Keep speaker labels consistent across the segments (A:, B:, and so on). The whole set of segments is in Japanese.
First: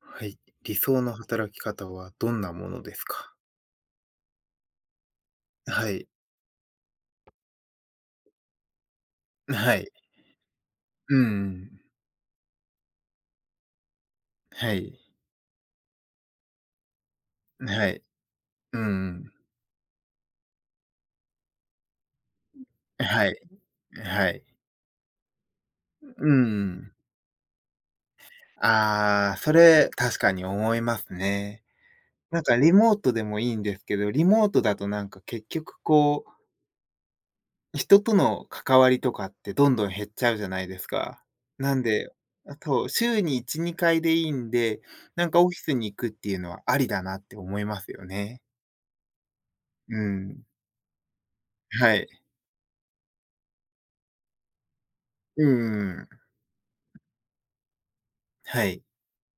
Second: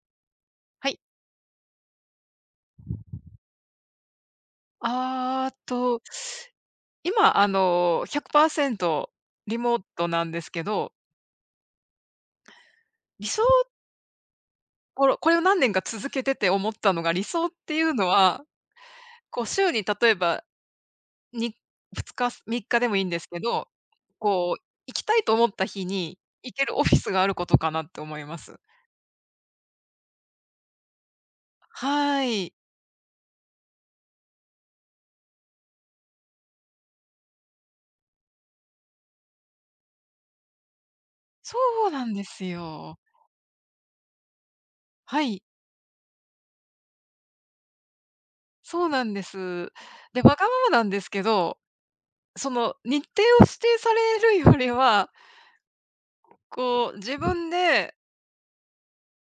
A: はい。理
B: はい。
A: 想の働き方はどんなものですか？
B: あー
A: は
B: と、
A: い。
B: 今、100%リ
A: は
B: モー
A: い。
B: トなんですけど、
A: うんん。
B: 理想
A: はい。
B: これを何年か続けてて思ったのが、理想ってい
A: は
B: う
A: い。
B: のは、
A: うんん。
B: こう、週に例えば、に2日、3日でもいいんで
A: は
B: す
A: い。
B: けど、
A: はい。
B: こう、行きたいと思った日に
A: う
B: 行け
A: ん
B: るオフ
A: ん。
B: ィスがあることかなって思います。
A: ああ、それ、確かに思いますね。
B: は
A: なん
B: い。
A: かリモートでもいいんですけど、リモートだとなんか結局こう、人との関わりとかってどんどん減っちゃうじゃないですか。
B: そ
A: なん
B: うな
A: で、
B: んです
A: あと、
B: よ。
A: 週に1、2回でいいんで、
B: は
A: なんか
B: い、
A: オフィスに行くっていうのはありだなって思いますよね。
B: そうなんです。
A: う
B: で、わが
A: ん。
B: ままなんですけど、
A: はい。
B: その、日程を指定されるよりは
A: うんん
B: こう、自分で
A: はい。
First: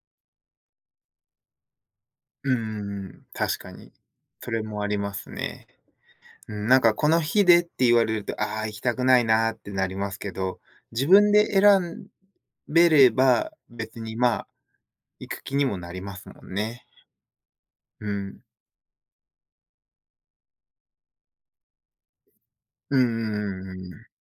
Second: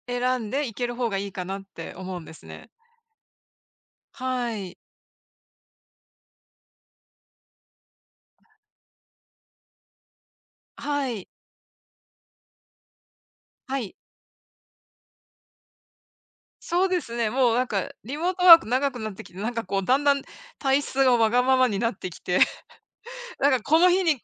B: 選んで行ける方がいいかなって思うんです
A: う
B: ね。
A: んん確かに。そ
B: は
A: れ
B: い。
A: もありますね。うん、なんかこの日でって言われると、ああ、行きたくないなってなりますけど、自
B: はい。
A: 分で選べれば、
B: はい。
A: 別にまあ、行く気にもなりますもんね。
B: そうですね、もうなんか
A: う
B: リモー
A: ん。
B: トワーク長くなってきて、なんかこうだんだん体質がわがままになってきて、
A: うんう
B: なんか
A: んう
B: この
A: ん
B: 日
A: う
B: にっ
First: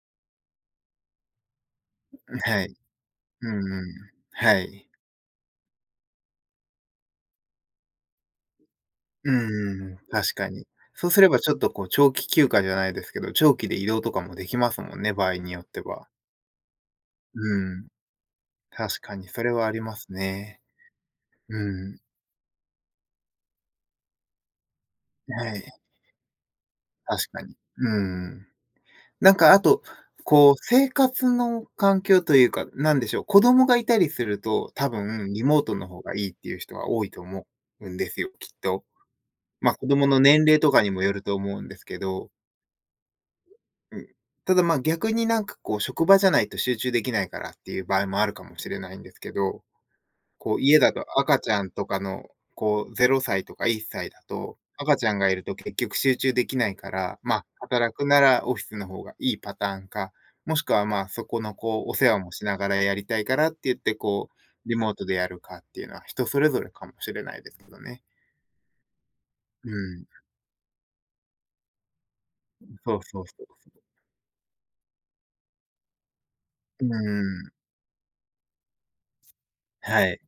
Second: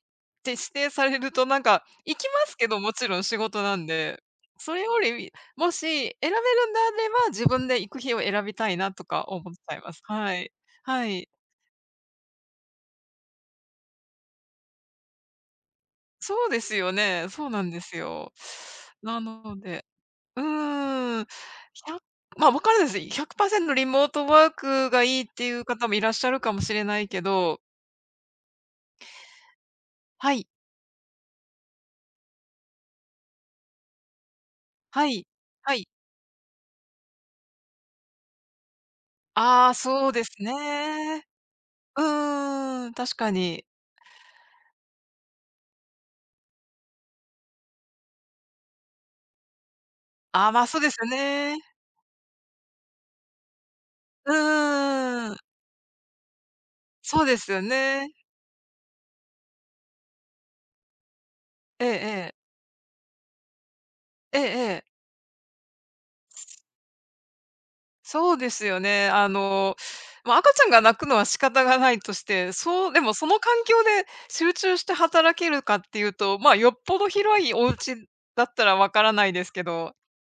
B: て指定されるとなんか行きま
A: ん
B: す
A: は
B: け
A: い。
B: ど、もちろん仕
A: う
B: 事
A: ん
B: な
A: う
B: ん
A: ん。
B: で。
A: は
B: それ
A: い。
B: より、もし選べるんであれば、自分で行く日を選びたいなとか
A: うう
B: 思っちゃい
A: ん
B: ま
A: うん。
B: す。は
A: 確か
B: い。
A: に。
B: は
A: そうす
B: い。
A: ればちょっとこう、長期休暇じゃないですけど、長期で移動とかもできますもんね、場合によっては。
B: そうですよね。そうな
A: う
B: んで
A: ん。
B: すよ。
A: 確か
B: な
A: にそれ
B: の
A: はあり
B: で
A: ますね。うん。
B: 100まあ、分からないです。100%リモートワークがいいってい
A: は
B: う
A: い、
B: 方もいらっしゃるかもしれないけ
A: 確かに。
B: ど、
A: うん。なんかあと、
B: はい、
A: こう生活の環境というか、なんでしょう、子供がいたりすると、多
B: はい、
A: 分リモー
B: は
A: ト
B: い。
A: の方がいいっていう人は多いと思うんですよ、きっと。
B: あ
A: ま
B: あ、
A: あ、子供
B: そう
A: の
B: です
A: 年齢とかにもよる
B: ね。
A: と思うんですけ
B: う
A: ど、
B: ーん、確かに。
A: うん。ただ、まあ、逆になんかこう職場じゃないと集中できないからっていう場合もあるかもしれないんですけど、
B: ああ、
A: こ
B: ま
A: う、
B: あ、そ
A: 家
B: うで
A: だ
B: す
A: と
B: よ
A: 赤ち
B: ね。
A: ゃんとかの、こう、0歳とか1歳だ
B: う
A: と、赤ちゃん
B: ー
A: がい
B: ん、
A: ると結局集中できないから、
B: そう
A: ま
B: で
A: あ、
B: すよ
A: 働く
B: ね。
A: ならオフィスの方がいいパターンか、もしくは、まあ、そこの、こ
B: ええ
A: う、お世
B: え
A: 話も
B: え。
A: しながらやりたいからって言って、こ
B: ええ
A: う、リ
B: え
A: モー
B: え。
A: トでやるかっていうのは人それぞれかもしれないですけどね。
B: そうですよね。
A: うん、
B: まあ、赤ちゃんが泣くのは仕方がないとして、そう
A: そ
B: で
A: う
B: も
A: そう
B: その
A: そう。
B: 環境で集中して働けるかっていうと、まあ、よっ
A: う
B: ぽど広い
A: ん、
B: お家だったらわからないですけど、
A: はい。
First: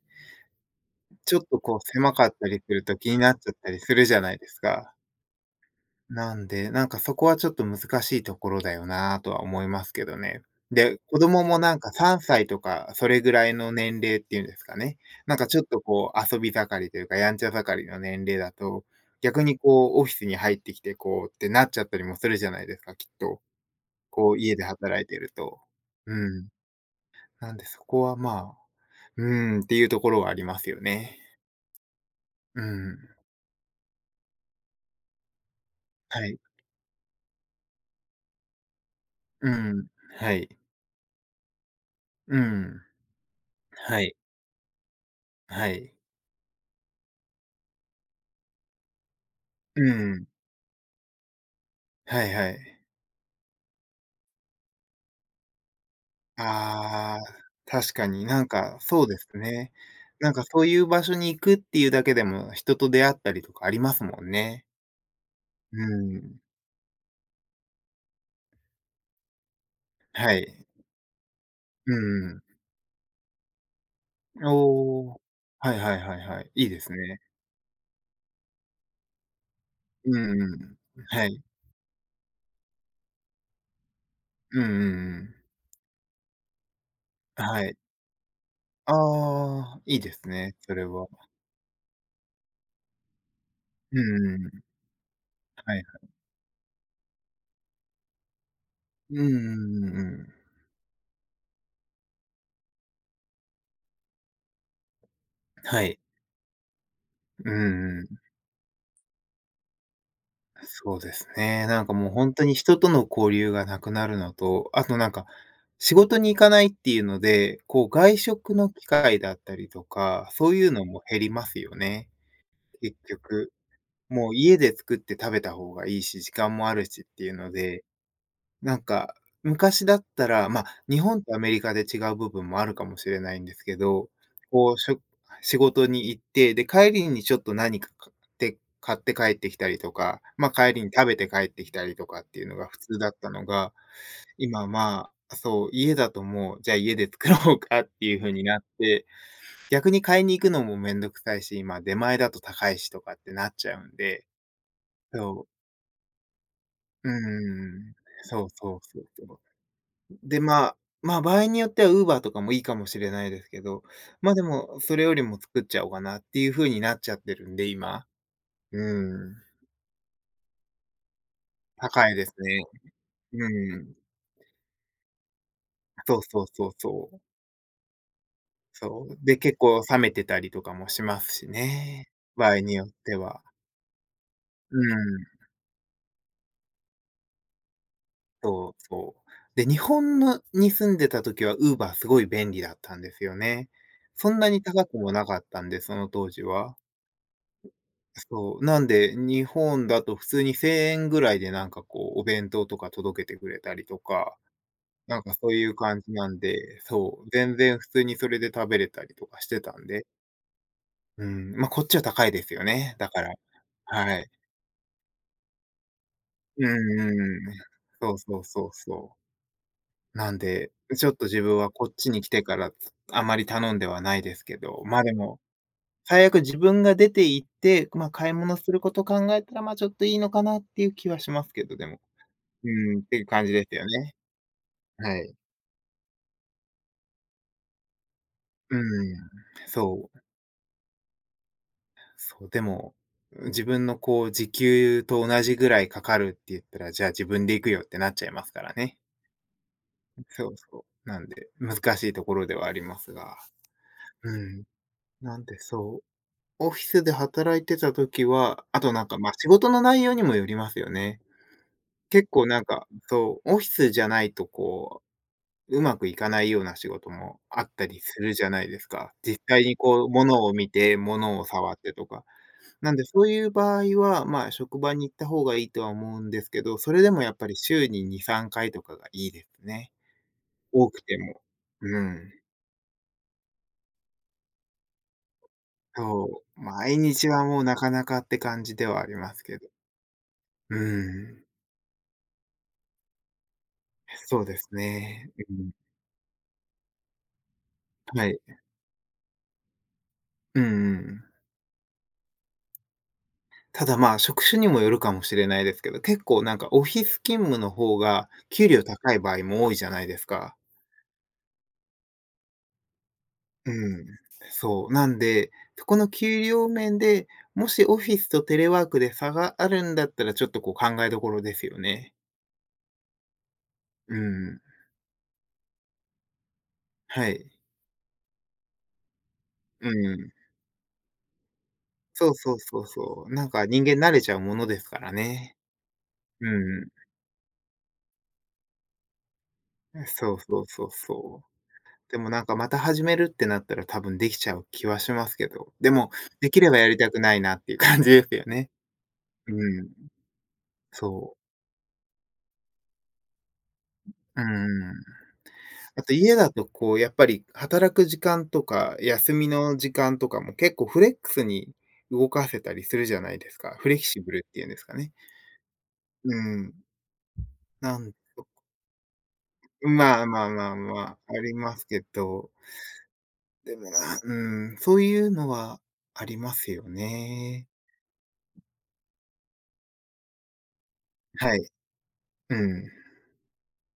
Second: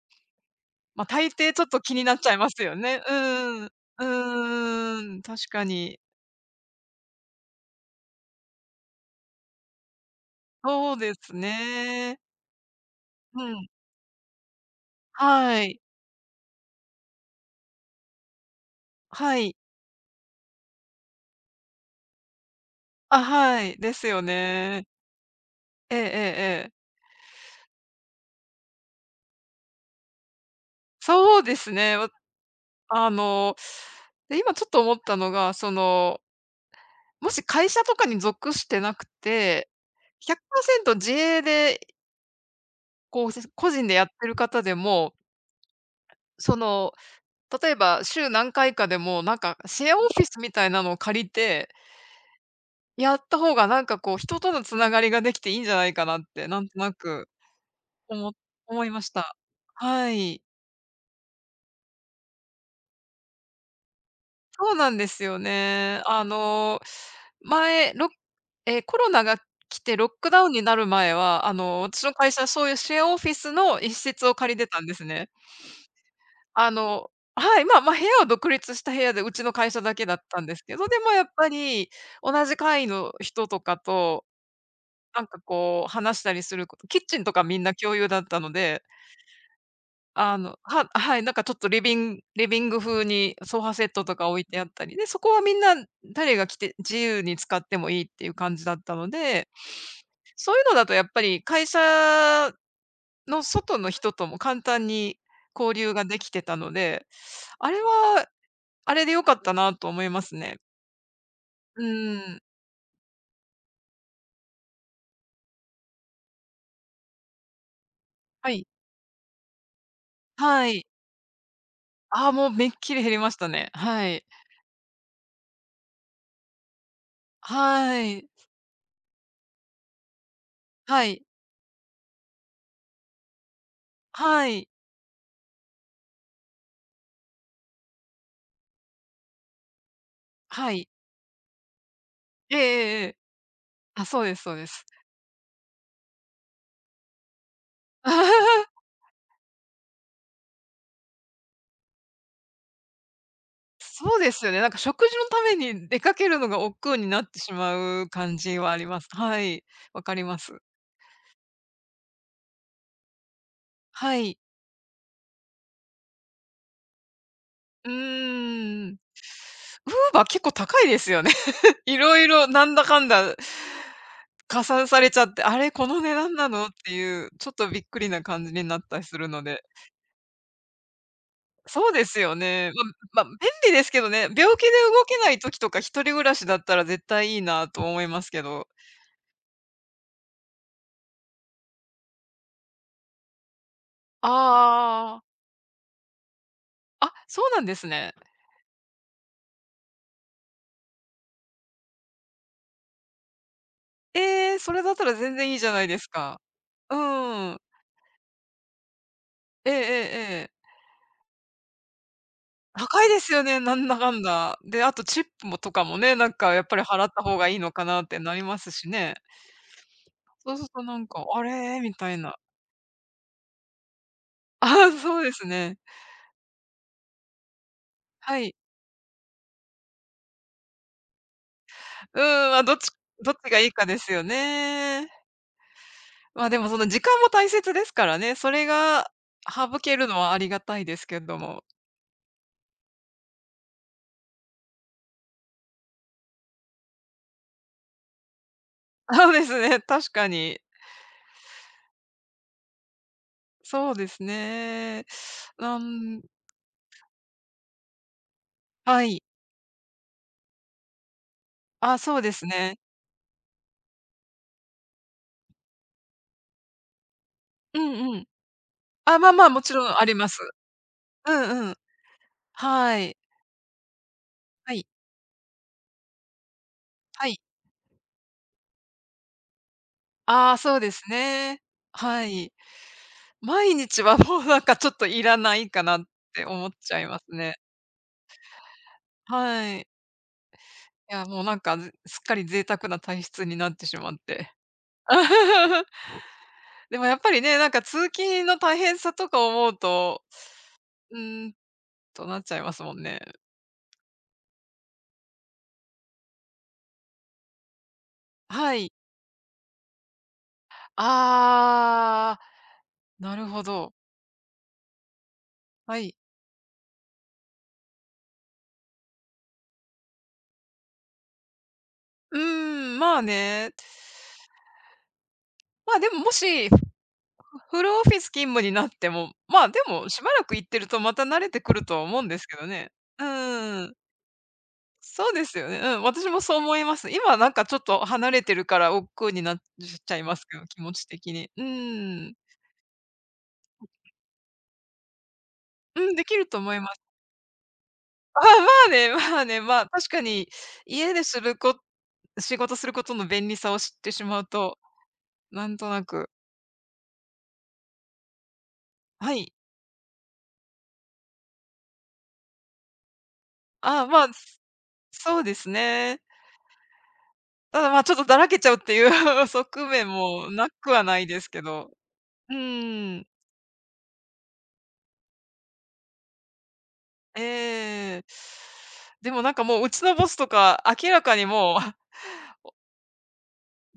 B: まあ、大
A: ちょっ
B: 抵ち
A: と
B: ょっ
A: こう
B: と気にな
A: 狭
B: っ
A: か
B: ちゃ
A: っ
B: いま
A: た
B: す
A: りす
B: よ
A: ると
B: ね。
A: 気になっちゃったりす
B: う
A: るじゃないですか。
B: ーん、確かに。
A: なんで、なんかそこはちょっと難しいところだよなとは思いますけどね。
B: そう
A: で、
B: で
A: 子
B: す
A: 供もなんか
B: ね。
A: 3歳とかそれぐ
B: う
A: らい
B: ん。
A: の年齢っていうんですかね。なんかち
B: は
A: ょっ
B: い。
A: とこう遊び盛りというか、やんちゃ盛りの年齢だと、
B: は
A: 逆
B: い。
A: にこうオフィスに入ってきてこうってなっちゃったりもするじゃないですか、きっ
B: あ、
A: と。
B: はい。ですよ
A: こう家で
B: ね。
A: 働いてると。
B: ええええ
A: うん。
B: ええ。
A: なんでそこはまあ、うーんっていうところはありますよね。
B: そうですね。
A: うん。
B: あの、で、今ちょっと思ったのが、その、
A: はい。
B: もし会社とかに属してなく
A: う
B: て、
A: ん。はい。
B: 100%自営で、
A: うん。
B: こう、個人で
A: は
B: やっ
A: い。
B: てる方でも、
A: はい。
B: その、例えば週何回かでも、なんか
A: う
B: シェアオフィ
A: ん。
B: スみたいなのを借りて、
A: はいはい。
B: やった方がなんかこう、人とのつながりができていいんじゃないかなって、なんとな
A: あ
B: く
A: あ、確か
B: お
A: に、
B: も
A: なんか、
B: 思いま
A: そう
B: し
A: です
B: た。
A: ね。
B: は
A: なん
B: い。
A: か、そういう場所に行くっていうだけでも、人と出会ったりとかありますもんね。
B: そうなんですよ
A: う
B: ね。
A: ん。
B: 前、ろコロナが来てロック
A: は
B: ダウンに
A: い。
B: なる前は、あの、
A: う
B: 私の会
A: ん
B: 社、そういうシェアオフィスの一室を
A: ん。
B: 借りてたんで
A: お
B: す
A: お。
B: ね。
A: はいはいはいはい。いい
B: あ
A: です
B: の
A: ね。
B: はい、まあ、部屋は独立した部屋で、うちの会社だけ
A: う
B: だった
A: ん
B: ん
A: う
B: ですけ
A: ん。
B: ど、でもや
A: は
B: っ
A: い。
B: ぱり、同じ階の人とかと、
A: うんうんう
B: なん
A: ん。
B: かこう話したりすること、キッチンとかみん
A: は
B: な
A: い。
B: 共有だったので、
A: ああ、いいですね、それ は。
B: はい、なんかちょっとリビング風にソファセッ
A: う
B: トと
A: ん
B: か
A: う
B: 置い
A: んう
B: てあ
A: ん。
B: ったり、で、そこはみんな
A: はい。
B: 誰が来て自由に使ってもいいっていう感じだったの
A: うんう
B: で、
A: んうんうん。
B: そういうのだとやっぱり会社の外の人とも簡単に交
A: は
B: 流
A: い。
B: ができてたので、
A: う
B: あれ
A: んうん。
B: は、あれで良かったなと思いますね。
A: そうですね。
B: う
A: なんかもう本
B: ん。
A: 当に人との交流がなくなるのと、あとなんか、仕事に行かないっていうので、こう外
B: は
A: 食
B: い。
A: の機会だったりとか、そうい
B: は
A: うの
B: い。
A: も減りますよね、
B: ああ、もうめっき
A: 結
B: り減りました
A: 局。
B: ね。はい。
A: もう家で作って食べた方がいいし、時間もあるしっていうので、
B: はい。
A: なんか、昔だったら、まあ、日
B: はい。
A: 本とアメリカで違う部分もあるかもしれないんですけど、
B: はい。
A: こう、仕事に行って、で、帰りにちょっと何か買って帰ってきたりとか、まあ、
B: は
A: 帰り
B: い。
A: に食べて帰ってきたりとかっていう
B: え
A: の
B: え
A: が普通
B: えええ
A: だ
B: え。
A: ったのが、
B: あ、そうですそう
A: 今、
B: です。
A: まあ、そう、家だともう、じゃあ家で作ろうかっていう風になっ て、逆に買いに行くのもめんどくさいし、今出前だと高いしとかってなっちゃうん
B: そう
A: で、
B: ですよね。なんか食事のた
A: そ
B: めに出かけるのが億劫に
A: う、うん
B: なって
A: う
B: し
A: ん
B: ま
A: うん。
B: う感
A: そう
B: じはあ
A: そう
B: りま
A: そ
B: す。
A: うそ
B: は
A: う。
B: い、わかりま
A: で、
B: す。
A: まあ、場合によっては Uber とかもいいかもしれないですけど、
B: は
A: ま、あ
B: い。
A: でも、それよりも作っちゃおうかなっていう風になっちゃってるんで、
B: う
A: 今。
B: ーん。
A: うん。
B: Uber 結構高いですよね。い
A: 高い
B: ろい
A: です
B: ろ
A: ね。
B: なんだかんだ
A: うん。
B: 加算されちゃって、あれ、この値
A: そう
B: 段
A: そう
B: なのっ
A: そう
B: て
A: そう。
B: いう、ちょっとびっくりな感じになったり
A: そ
B: す
A: う。
B: る
A: で、
B: の
A: 結
B: で。
A: 構冷めてたりとかもしますし
B: そうで
A: ね、
B: すよ
A: 場合
B: ね。
A: によって
B: まあ、便
A: は。
B: 利ですけどね、病気で動
A: う
B: け
A: ん、
B: ない時とか一人暮らしだったら絶対いいなと思いますけど。
A: そうそう。で、日本のに住んでた時は Uber すごい便利だったんですよね。そんなに高くも
B: ああ、
A: なかったんで、その当時は。
B: あ、そうなんですね。
A: そう、なんで、日本だと普通に1000円ぐらいでなんかこう、お弁当とか届けてくれたりとか、
B: ええ、それだったら
A: なんか
B: 全
A: そ
B: 然
A: う
B: いい
A: い
B: じゃ
A: う
B: ないで
A: 感
B: す
A: じなん
B: か。
A: で、
B: う
A: そう、全
B: ん。
A: 然普通にそれで食べれたりとかして
B: え
A: た
B: ええ
A: んで、
B: えええ。
A: うん、ま、こっちは高いですよね、
B: 高い
A: だ
B: で
A: か
B: す
A: ら、
B: よね、なんだか
A: は
B: ん
A: い。
B: だ。で、あとチップもとかもね、なんかや
A: う
B: っ
A: ん
B: ぱり払
A: う
B: っ
A: ん
B: た方が
A: うん。
B: いいのかなっ
A: そ
B: て
A: う
B: な
A: そ
B: り
A: う
B: ま
A: そ
B: す
A: う
B: し
A: そ
B: ね。
A: う。なん
B: そうする
A: で、
B: となん
A: ちょっ
B: か、
A: と
B: あ
A: 自分は
B: れ？
A: こ
B: み
A: っ
B: た
A: ち
B: い
A: に来
B: な。
A: てから、あまり頼んではないですけ
B: あ
A: ど、
B: あ、
A: ま、あで
B: そうで
A: も、
B: すね。
A: 最悪自分が出て行って、ま、買い
B: はい。
A: 物すること考えたら、ま、ちょっといいのかなっていう気はしますけど、でも。
B: うん、ま、
A: う
B: どっち
A: ん、っていう
B: どっ
A: 感
B: ち
A: じ
B: が
A: で
B: いい
A: すよ
B: かです
A: ね。
B: よね。
A: はい。
B: でもその時間も大切ですからね、それ
A: う
B: が
A: ん、
B: 省ける
A: そ
B: の
A: う、
B: はありがたいですけども。
A: そう、でも、自分のこう時給と同じぐらいかかるって言ったら、じゃあ自分で行くよってなっちゃいますからね。
B: そうですね、確か
A: そう
B: に。
A: そう。なんで、難しいところではありますが。
B: そうです
A: うん。
B: ね。
A: なんで
B: な
A: そう、
B: ん
A: オフィスで働いてた時は、あと
B: は
A: なんか、
B: い。
A: ま、仕事の内容にもよりますよね。
B: あ、そう
A: 結
B: です
A: 構なん
B: ね。
A: か、そう、オフィスじゃないとこううまくいかないような仕事もあっ
B: う
A: たり
B: んう
A: す
B: ん。
A: るじゃないですか。
B: あ、
A: 実
B: も
A: 際
B: ち
A: に
B: ろんあ
A: こう、
B: ります。
A: 物を見て、
B: う
A: 物を
B: んう
A: 触
B: ん。
A: ってとか。なん
B: は
A: で、
B: い。
A: そういう場合は、まあ、
B: は
A: 職
B: い。
A: 場に行った方がいいとは思うんですけど、それでも
B: は
A: やっ
B: い。
A: ぱり週に2、3回とかがいいですね。
B: ああ、そう
A: 多
B: で
A: く
B: す
A: ても。
B: ね。
A: う
B: は
A: ん。
B: い。毎日はもうなんかちょっといらないかなっ
A: そ
B: て
A: う、
B: 思っち
A: 毎
B: ゃいま
A: 日
B: す
A: は
B: ね。
A: もうなかなかって感じではありますけど。
B: はい。
A: う
B: いや、もう
A: ん。
B: なんか、ずすっかり贅沢な体質になってしまっ
A: そう
B: て。
A: ですね。うん。
B: でもやっぱりね、なんか通
A: はい。
B: 勤の大変さとか思うと、
A: うんう
B: う
A: ん、
B: ーんとなっちゃいますもんね。
A: ただ、まあ、職種にもよるかもしれないですけど、結構なんかオフィス勤務の方が給
B: は
A: 料
B: い。
A: 高い場合も多いじゃないですか。
B: ああ、なるほ
A: う
B: ど。
A: ん。そう。なんで、そこ
B: は
A: の
B: い。
A: 給料面で、もしオフィスとテレワークで差があるんだったら、ちょっとこう考えどころですよね。
B: うーん、まあね。
A: うん。
B: まあ、でも、もし、
A: はい。
B: フルオフィス勤務になっても、まあ、で
A: う
B: も、し
A: ん。
B: ばらく行ってるとまた慣れてくるとは思うん
A: そう
B: です
A: そ
B: け
A: う
B: ど
A: そう
B: ね。う
A: そう。なんか
B: ー
A: 人
B: ん。
A: 間慣れちゃうものですから
B: そうで
A: ね。
B: すよね。うん、私も
A: う
B: そう思い
A: ん。
B: ます。今なんかちょっと離れてるから億劫になっちゃい
A: そ
B: ま
A: う
B: すけ
A: そ
B: ど、
A: う
B: 気
A: そう
B: 持ち的
A: そう。
B: に。う
A: で
B: ー
A: も
B: ん。
A: なんかまた始めるってなったら多分できちゃう気はしますけど、でも、
B: うん、できる
A: で
B: と
A: きれ
B: 思
A: ば
B: いま
A: やり
B: す。
A: たくないなっていう感じですよ
B: ま
A: ね。
B: あねまあね、ま
A: う
B: あ、
A: ん、
B: 確かに家で
A: そう。
B: するこ仕事することの便利さを知ってしま
A: う
B: うと、
A: ん、
B: なんと
A: あ
B: な
A: と
B: く、
A: 家だとこうやっぱり働く時間とか、休
B: は
A: み
B: い。
A: の時間とかも結構フレックスに動かせたりするじゃないですか。フレキ
B: あ、
A: シ
B: まあ、
A: ブルっていうんですかね。
B: そうですね。
A: うん。
B: ただ、
A: な
B: ち
A: ん
B: ょっとだらけちゃうっていう 側面
A: まあま
B: も
A: あま
B: な
A: あ
B: く
A: ま
B: はな
A: あ、
B: い
A: あ
B: です
A: り
B: け
A: ます
B: ど。
A: けど、
B: うん、
A: でもなうん、そういうのはありますよね。
B: ええ。でもなんかもう、うちのボスとか、明らかに
A: はい。
B: もう
A: うん。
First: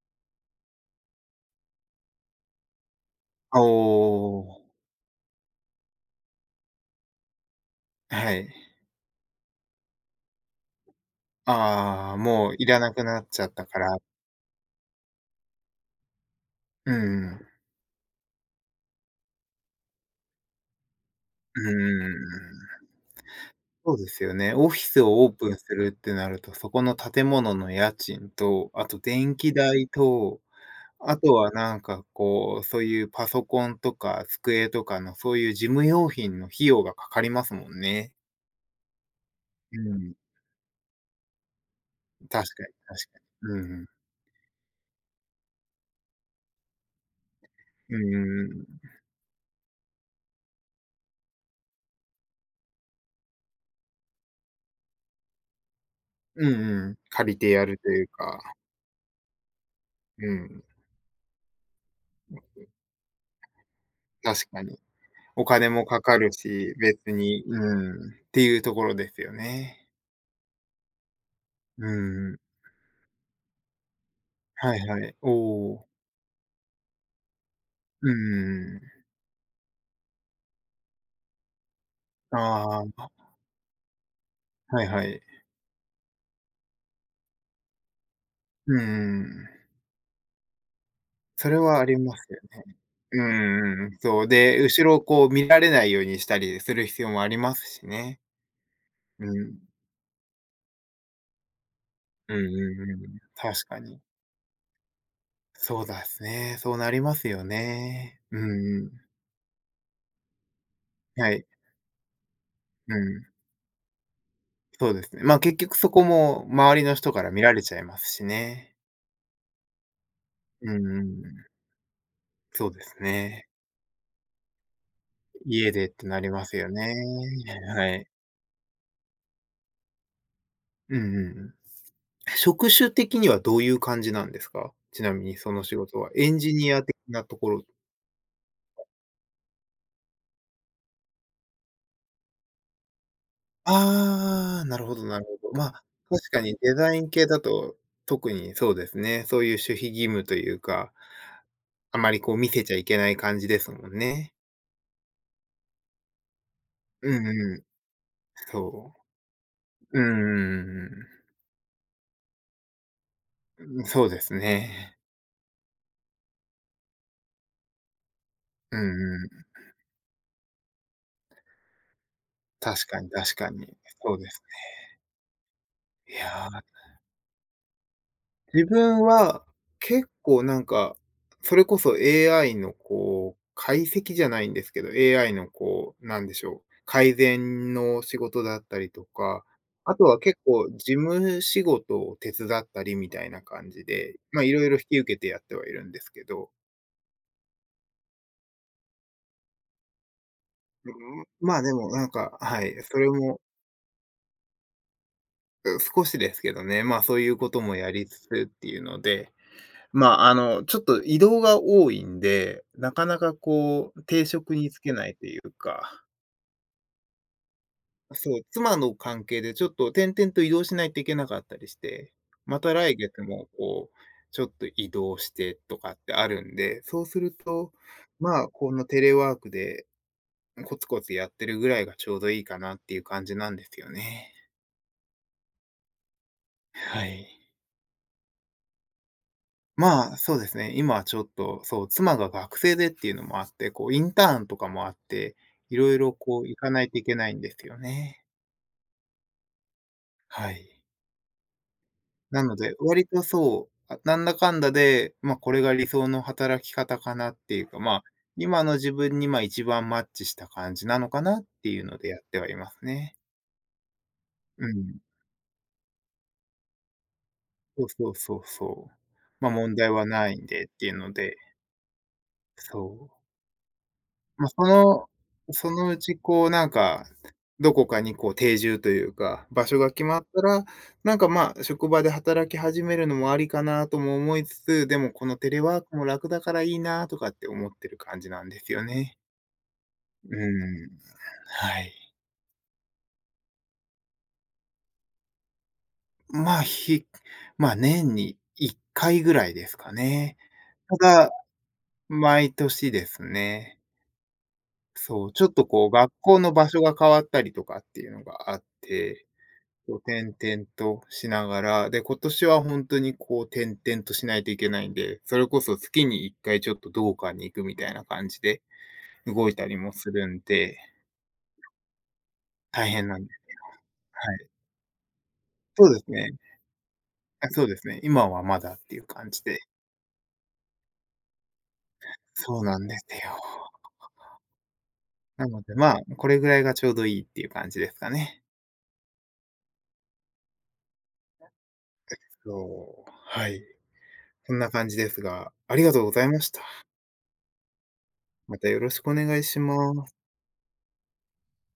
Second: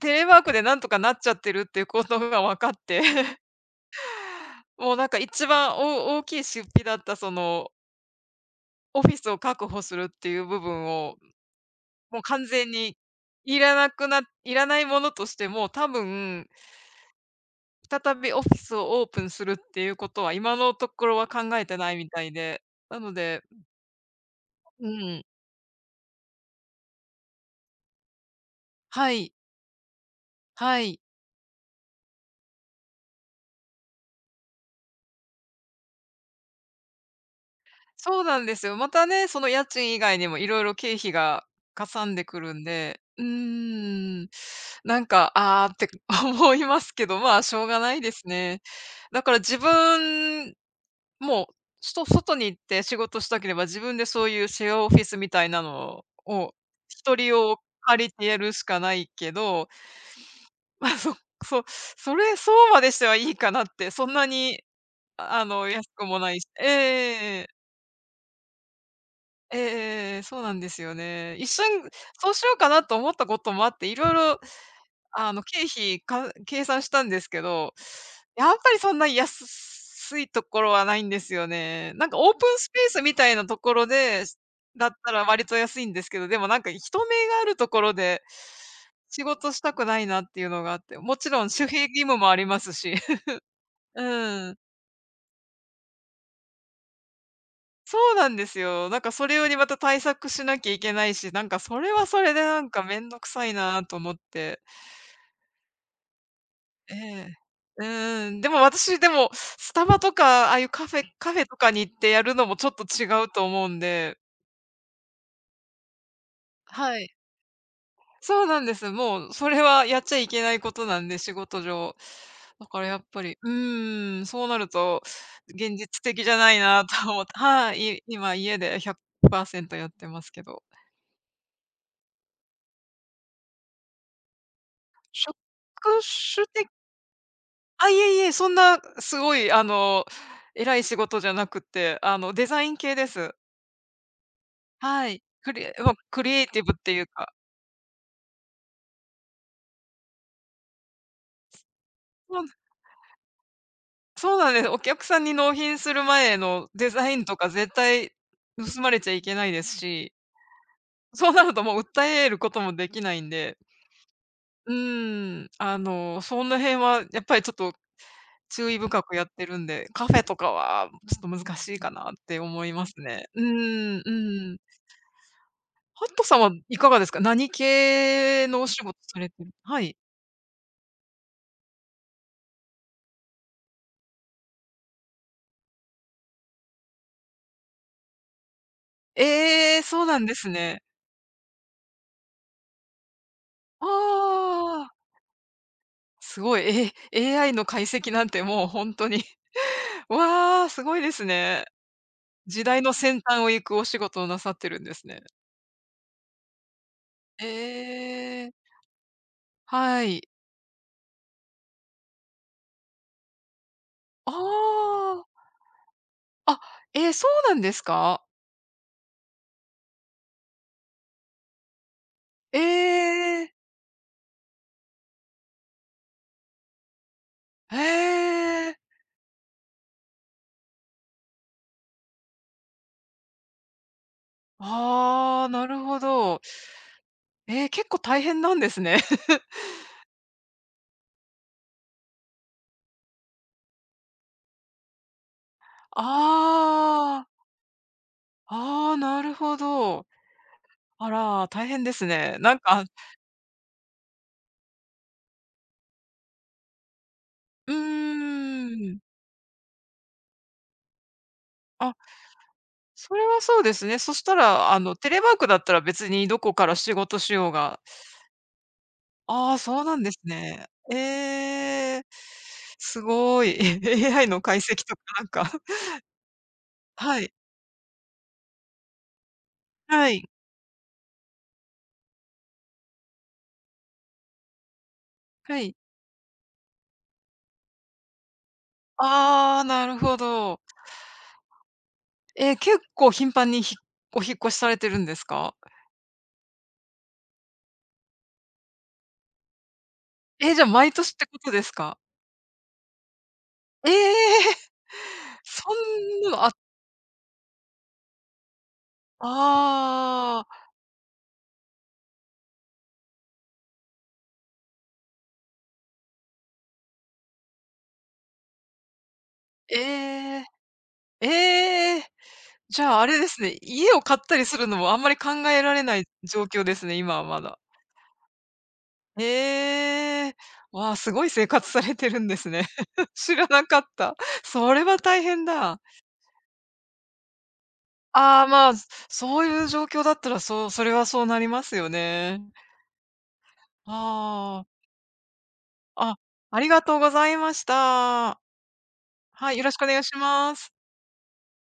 B: テレワークでなんとかなっちゃってるっていうことが分かって、
A: おお。
B: もうなんか一番大きい出費だった、その、
A: はい。
B: オフィスを確保するっていう部分を、
A: ああ、
B: もう完
A: もうい
B: 全
A: らな
B: に
A: くなっちゃっ
B: い
A: た
B: ら
A: か
B: な
A: ら。
B: くないらないものとして、もう多分、
A: うんうん。
B: 再びオフィスをオープンするっていうことは、今のところは考
A: う
B: え
A: んう
B: てない
A: ん
B: み
A: うんう
B: たいで。
A: ん、
B: なので、
A: そうですよね。オフィ
B: う
A: ス
B: ん。
A: をオープンするってなると、そこの建物の家賃と、あと
B: はい。
A: 電気代と、
B: はい。
A: あとはなんかこう、そういうパソコンとか机とかのそういう事務用品の費用がかかりますもんね。
B: そうなんですよ。またね、その家
A: う
B: 賃以
A: ん。
B: 外にもいろいろ経費がかさんで
A: 確か
B: くるん
A: に
B: で、
A: 確か
B: うー
A: に。うんうん。
B: ん。なんか、ああって 思いますけど、まあ、しょうがな
A: う
B: いですね。
A: ん。
B: だから自分も、ちょっと外に行って仕事したければ、自分でそういうシェアオフィスみたいなの
A: う
B: を、
A: んうん。
B: 一
A: 借
B: 人
A: りて
B: を
A: やるとい
B: 借
A: う
B: りてや
A: か、
B: るしかないけど、
A: うん、
B: まあ、そそれ、そうまでしてはいいかなって、そんな
A: 確
B: に
A: かに。お金も
B: 安
A: か
B: く
A: か
B: もな
A: る
B: いし、ええ
A: し、別
B: えええ
A: に、
B: え。え
A: うーん、っていうところですよ
B: え
A: ね。
B: ええ、そうなんですよね。一瞬、
A: う
B: そう
A: んん。
B: しようかなと思ったこともあって、いろいろ
A: はいはい。お
B: あの、経
A: お。
B: 費か計算したんですけど、
A: うん
B: やっぱ
A: う
B: りそん
A: ん
B: な安いところはないんですよね。なんかオープンスペ
A: あ
B: ース
A: あ、
B: みたいなところで
A: はい
B: だっ
A: は
B: た
A: い。
B: ら割と安いんですけど、でもなんか人目があるところで
A: うん
B: 仕
A: ん
B: 事したくないなっていうのがあって、もちろん
A: そ
B: 守
A: れは
B: 秘
A: あ
B: 義
A: りま
B: 務
A: す
B: もあ
A: よ
B: ります
A: ね。
B: し。
A: うんんそう、
B: うん。
A: で、後ろをこう見られないようにしたりする必要もありますし
B: そう
A: ね。
B: なんですよ。なんかそ
A: う
B: れより
A: ん。
B: また対策しなきゃいけないし、なんかそれはそれ
A: うん
B: で
A: う
B: なんかめ
A: んう
B: んど
A: ん。
B: くさい
A: 確か
B: なと
A: に。
B: 思って。
A: そうですね。そうな
B: え
A: ります
B: え。
A: よ
B: う
A: ね。
B: ー
A: う
B: ん、で
A: ん
B: も
A: う
B: 私
A: ん。
B: でも、スタバとか、ああいう
A: は
B: カフェ
A: い。
B: とかに行ってやるのもちょっと
A: う
B: 違
A: ん。
B: うと思うんで。
A: そうですね。結局そこも周りの
B: はい。
A: 人から見られちゃいますし
B: そうなんで
A: ね。
B: す。もうそれはやっちゃいけない
A: う
B: こ
A: ん
B: と
A: うん
B: な
A: う
B: んで、仕
A: ん。
B: 事上。だ
A: そう
B: か
A: で
B: ら
A: す
B: やっぱり、
A: ね。
B: うーん、そうなると、
A: 家
B: 現
A: でっ
B: 実
A: てな
B: 的
A: り
B: じゃ
A: ま
B: な
A: す
B: い
A: よ
B: な
A: ね。
B: と思って、は
A: は
B: い、
A: い。
B: 今家で100％やってますけど。
A: うんうんうん。職種的にはどういう感じなんですか？ちなみに
B: 職
A: その仕事は。エン
B: 種
A: ジ
B: 的
A: ニア的なところ、
B: あ、いえいえ、そんなすごいあの、偉い仕事じゃなくて、あの、デザイン系です。
A: ああ、なるほど
B: は
A: な
B: い。
A: るほ
B: ク
A: ど。
B: リ
A: ま
B: エ
A: あ、
B: ク
A: 確
B: リ
A: か
B: エイ
A: に
B: ティブ
A: デ
B: って
A: ザ
B: い
A: イ
B: う
A: ン系
B: か、
A: だと、特にそうですね。そういう守秘義務というか、あまりこう
B: そう
A: 見せちゃいけない感じですもんね。
B: そうなんです。お客さんに納品する前のデザ
A: う
B: イン
A: ん
B: とか
A: うん。
B: 絶対盗ま
A: そ
B: れ
A: う。
B: ちゃいけないです
A: うん
B: し、
A: う
B: そうなるともう訴えることもできないんで、
A: ん。うん、そうです
B: う
A: ね。
B: ーん、あの、その辺はやっぱりちょっと注
A: う
B: 意深く
A: ん
B: や
A: う
B: って
A: ん。
B: るんで、カフェとかはちょっと難しいかなって思いま
A: 確
B: す
A: かに
B: ね。
A: 確
B: う
A: かに。
B: ーん、う
A: そうです。
B: ーん。ハッ
A: い
B: トさん
A: や
B: は
A: ー、
B: いかがですか？何系の
A: 自
B: お仕事
A: 分
B: されて
A: は
B: る、はい。
A: 結構なんか、それこそ AI のこう、解析じゃないんですけど、AI のこう、なんでしょう、改善の仕事だったりとか、
B: ええ、
A: あ
B: そ
A: と
B: うな
A: は
B: んで
A: 結
B: す
A: 構
B: ね。
A: 事務仕事を手伝ったりみたいな感
B: あ
A: じで、ま、いろいろ引
B: あ、
A: き受けてやってはいるんですけ
B: す
A: ど、
B: ごい、AI の解析なんてもう本当に わあ、すごいで
A: うん、
B: す
A: まあ、
B: ね。
A: でもなんか、は
B: 時
A: い、
B: 代の
A: それ
B: 先
A: も、
B: 端を行くお仕事をなさってるんですね。
A: うん少しですけどね、まあ、そういう
B: え
A: こともやりつつ
B: え、
A: っていうので、
B: は
A: ま、
B: い。
A: ちょっと移動が多いんで、なかなかこう、定職に就けない
B: あ
A: というか、
B: あ、あ、えー、そうなんですか？
A: そう、妻の関係でちょっと転々と移動しないといけなかったりして、ま
B: え
A: た来月も
B: え、
A: こう、ちょっと移動してとかってあるんで、そうすると、
B: へ
A: まあ、こ
B: え。
A: のテレワークでコツコツやってるぐらいがちょうどいいかなっていう感じなんですよね。
B: ああー、なるほど。
A: はい。
B: えー、結構大変なんですね。
A: まあ、そうですね。今はちょっと、そう、妻が学生でっていうのもあって、こうインターンとかもあって、いろいろこう
B: あ
A: 行かないといけな
B: あ。
A: いんですよね。
B: ああ、なるほど。
A: はい。
B: あら、大変ですね。
A: な
B: な
A: の
B: ん
A: で、
B: か
A: 割とそう、あ、なんだかんだで、これが理想の働き方かなっていう
B: う
A: か、まあ、今の自
B: ーん。
A: 分に、一番マッチした感じなのかなっていう
B: あ、
A: のでやってはいます
B: そ
A: ね。
B: れはそうですね。そした
A: う
B: ら、あの、
A: ん。
B: テレワークだったら別にどこから仕事しようが、
A: そうそうそうそう。まあ、
B: ああ、
A: 問
B: そう
A: 題
B: なん
A: は
B: です
A: ないん
B: ね。
A: でってい
B: え
A: うので、
B: え、
A: そ
B: す
A: う。
B: ごい。AI の
A: ま、
B: 解
A: そ
B: 析とか
A: の
B: なんか
A: そ のうちこうなんか、
B: はい、
A: どこかにこう定住というか、場所が決
B: は
A: まっ
B: い、
A: たら、なんかまあ、職場で働き始めるのもありかなとも思いつつ、でもこのテ
B: は
A: レ
B: い。
A: ワークも楽だからいいなとかって思ってる感じなんですよね。
B: ああ、なるほ
A: う
B: ど。
A: ーん、はい。
B: えー、結構頻繁にお引っ越しされてるんですか？
A: まあ、ひまあ、年に1回ぐらいですかね。
B: えー、じゃあ毎
A: た
B: 年って
A: だ、
B: ことですか？
A: 毎年ですね。
B: ええー！
A: そう、ちょっ
B: そ
A: とこう学
B: んな
A: 校
B: のあ
A: の場所が変わったりとかっていうのがあって、こう
B: あ
A: 転々
B: あ、
A: としながら、で、今年は本当にこう転々としないといけないんで、それこそ月に1回ちょっとどこかに行くみたいな感じで動いたり
B: え
A: もするん
B: え、
A: で、
B: ええ。じ
A: 大
B: ゃあ、あ
A: 変な
B: れ
A: ん
B: で
A: です。
B: すね、家を買っ
A: は
B: たり
A: い。
B: するのもあんまり考えられ
A: そう
B: な
A: で
B: い
A: すね。
B: 状況ですね、今はま
A: あ、
B: だ。
A: そうですね。今はまだっていう感じで。
B: へえ。わあ、すごい生活されてるんです
A: そう
B: ね。
A: なんです
B: 知らな
A: よ。
B: かった。それは大変
A: なので、
B: だ。
A: まあ、これぐらいがちょうどいいっていう感じですか
B: あ
A: ね。
B: あ、まあ、そういう状況だったら、それはそうなりますよね。
A: そう、はい。そん
B: あ
A: な感じですが、ありがとう
B: あ、
A: ご
B: あ、
A: ざいまし
B: あ
A: た。
B: りがとうございました。
A: またよろしくお願い
B: はい、
A: し
B: よろしくお願い
A: ま
B: し
A: す
B: ます。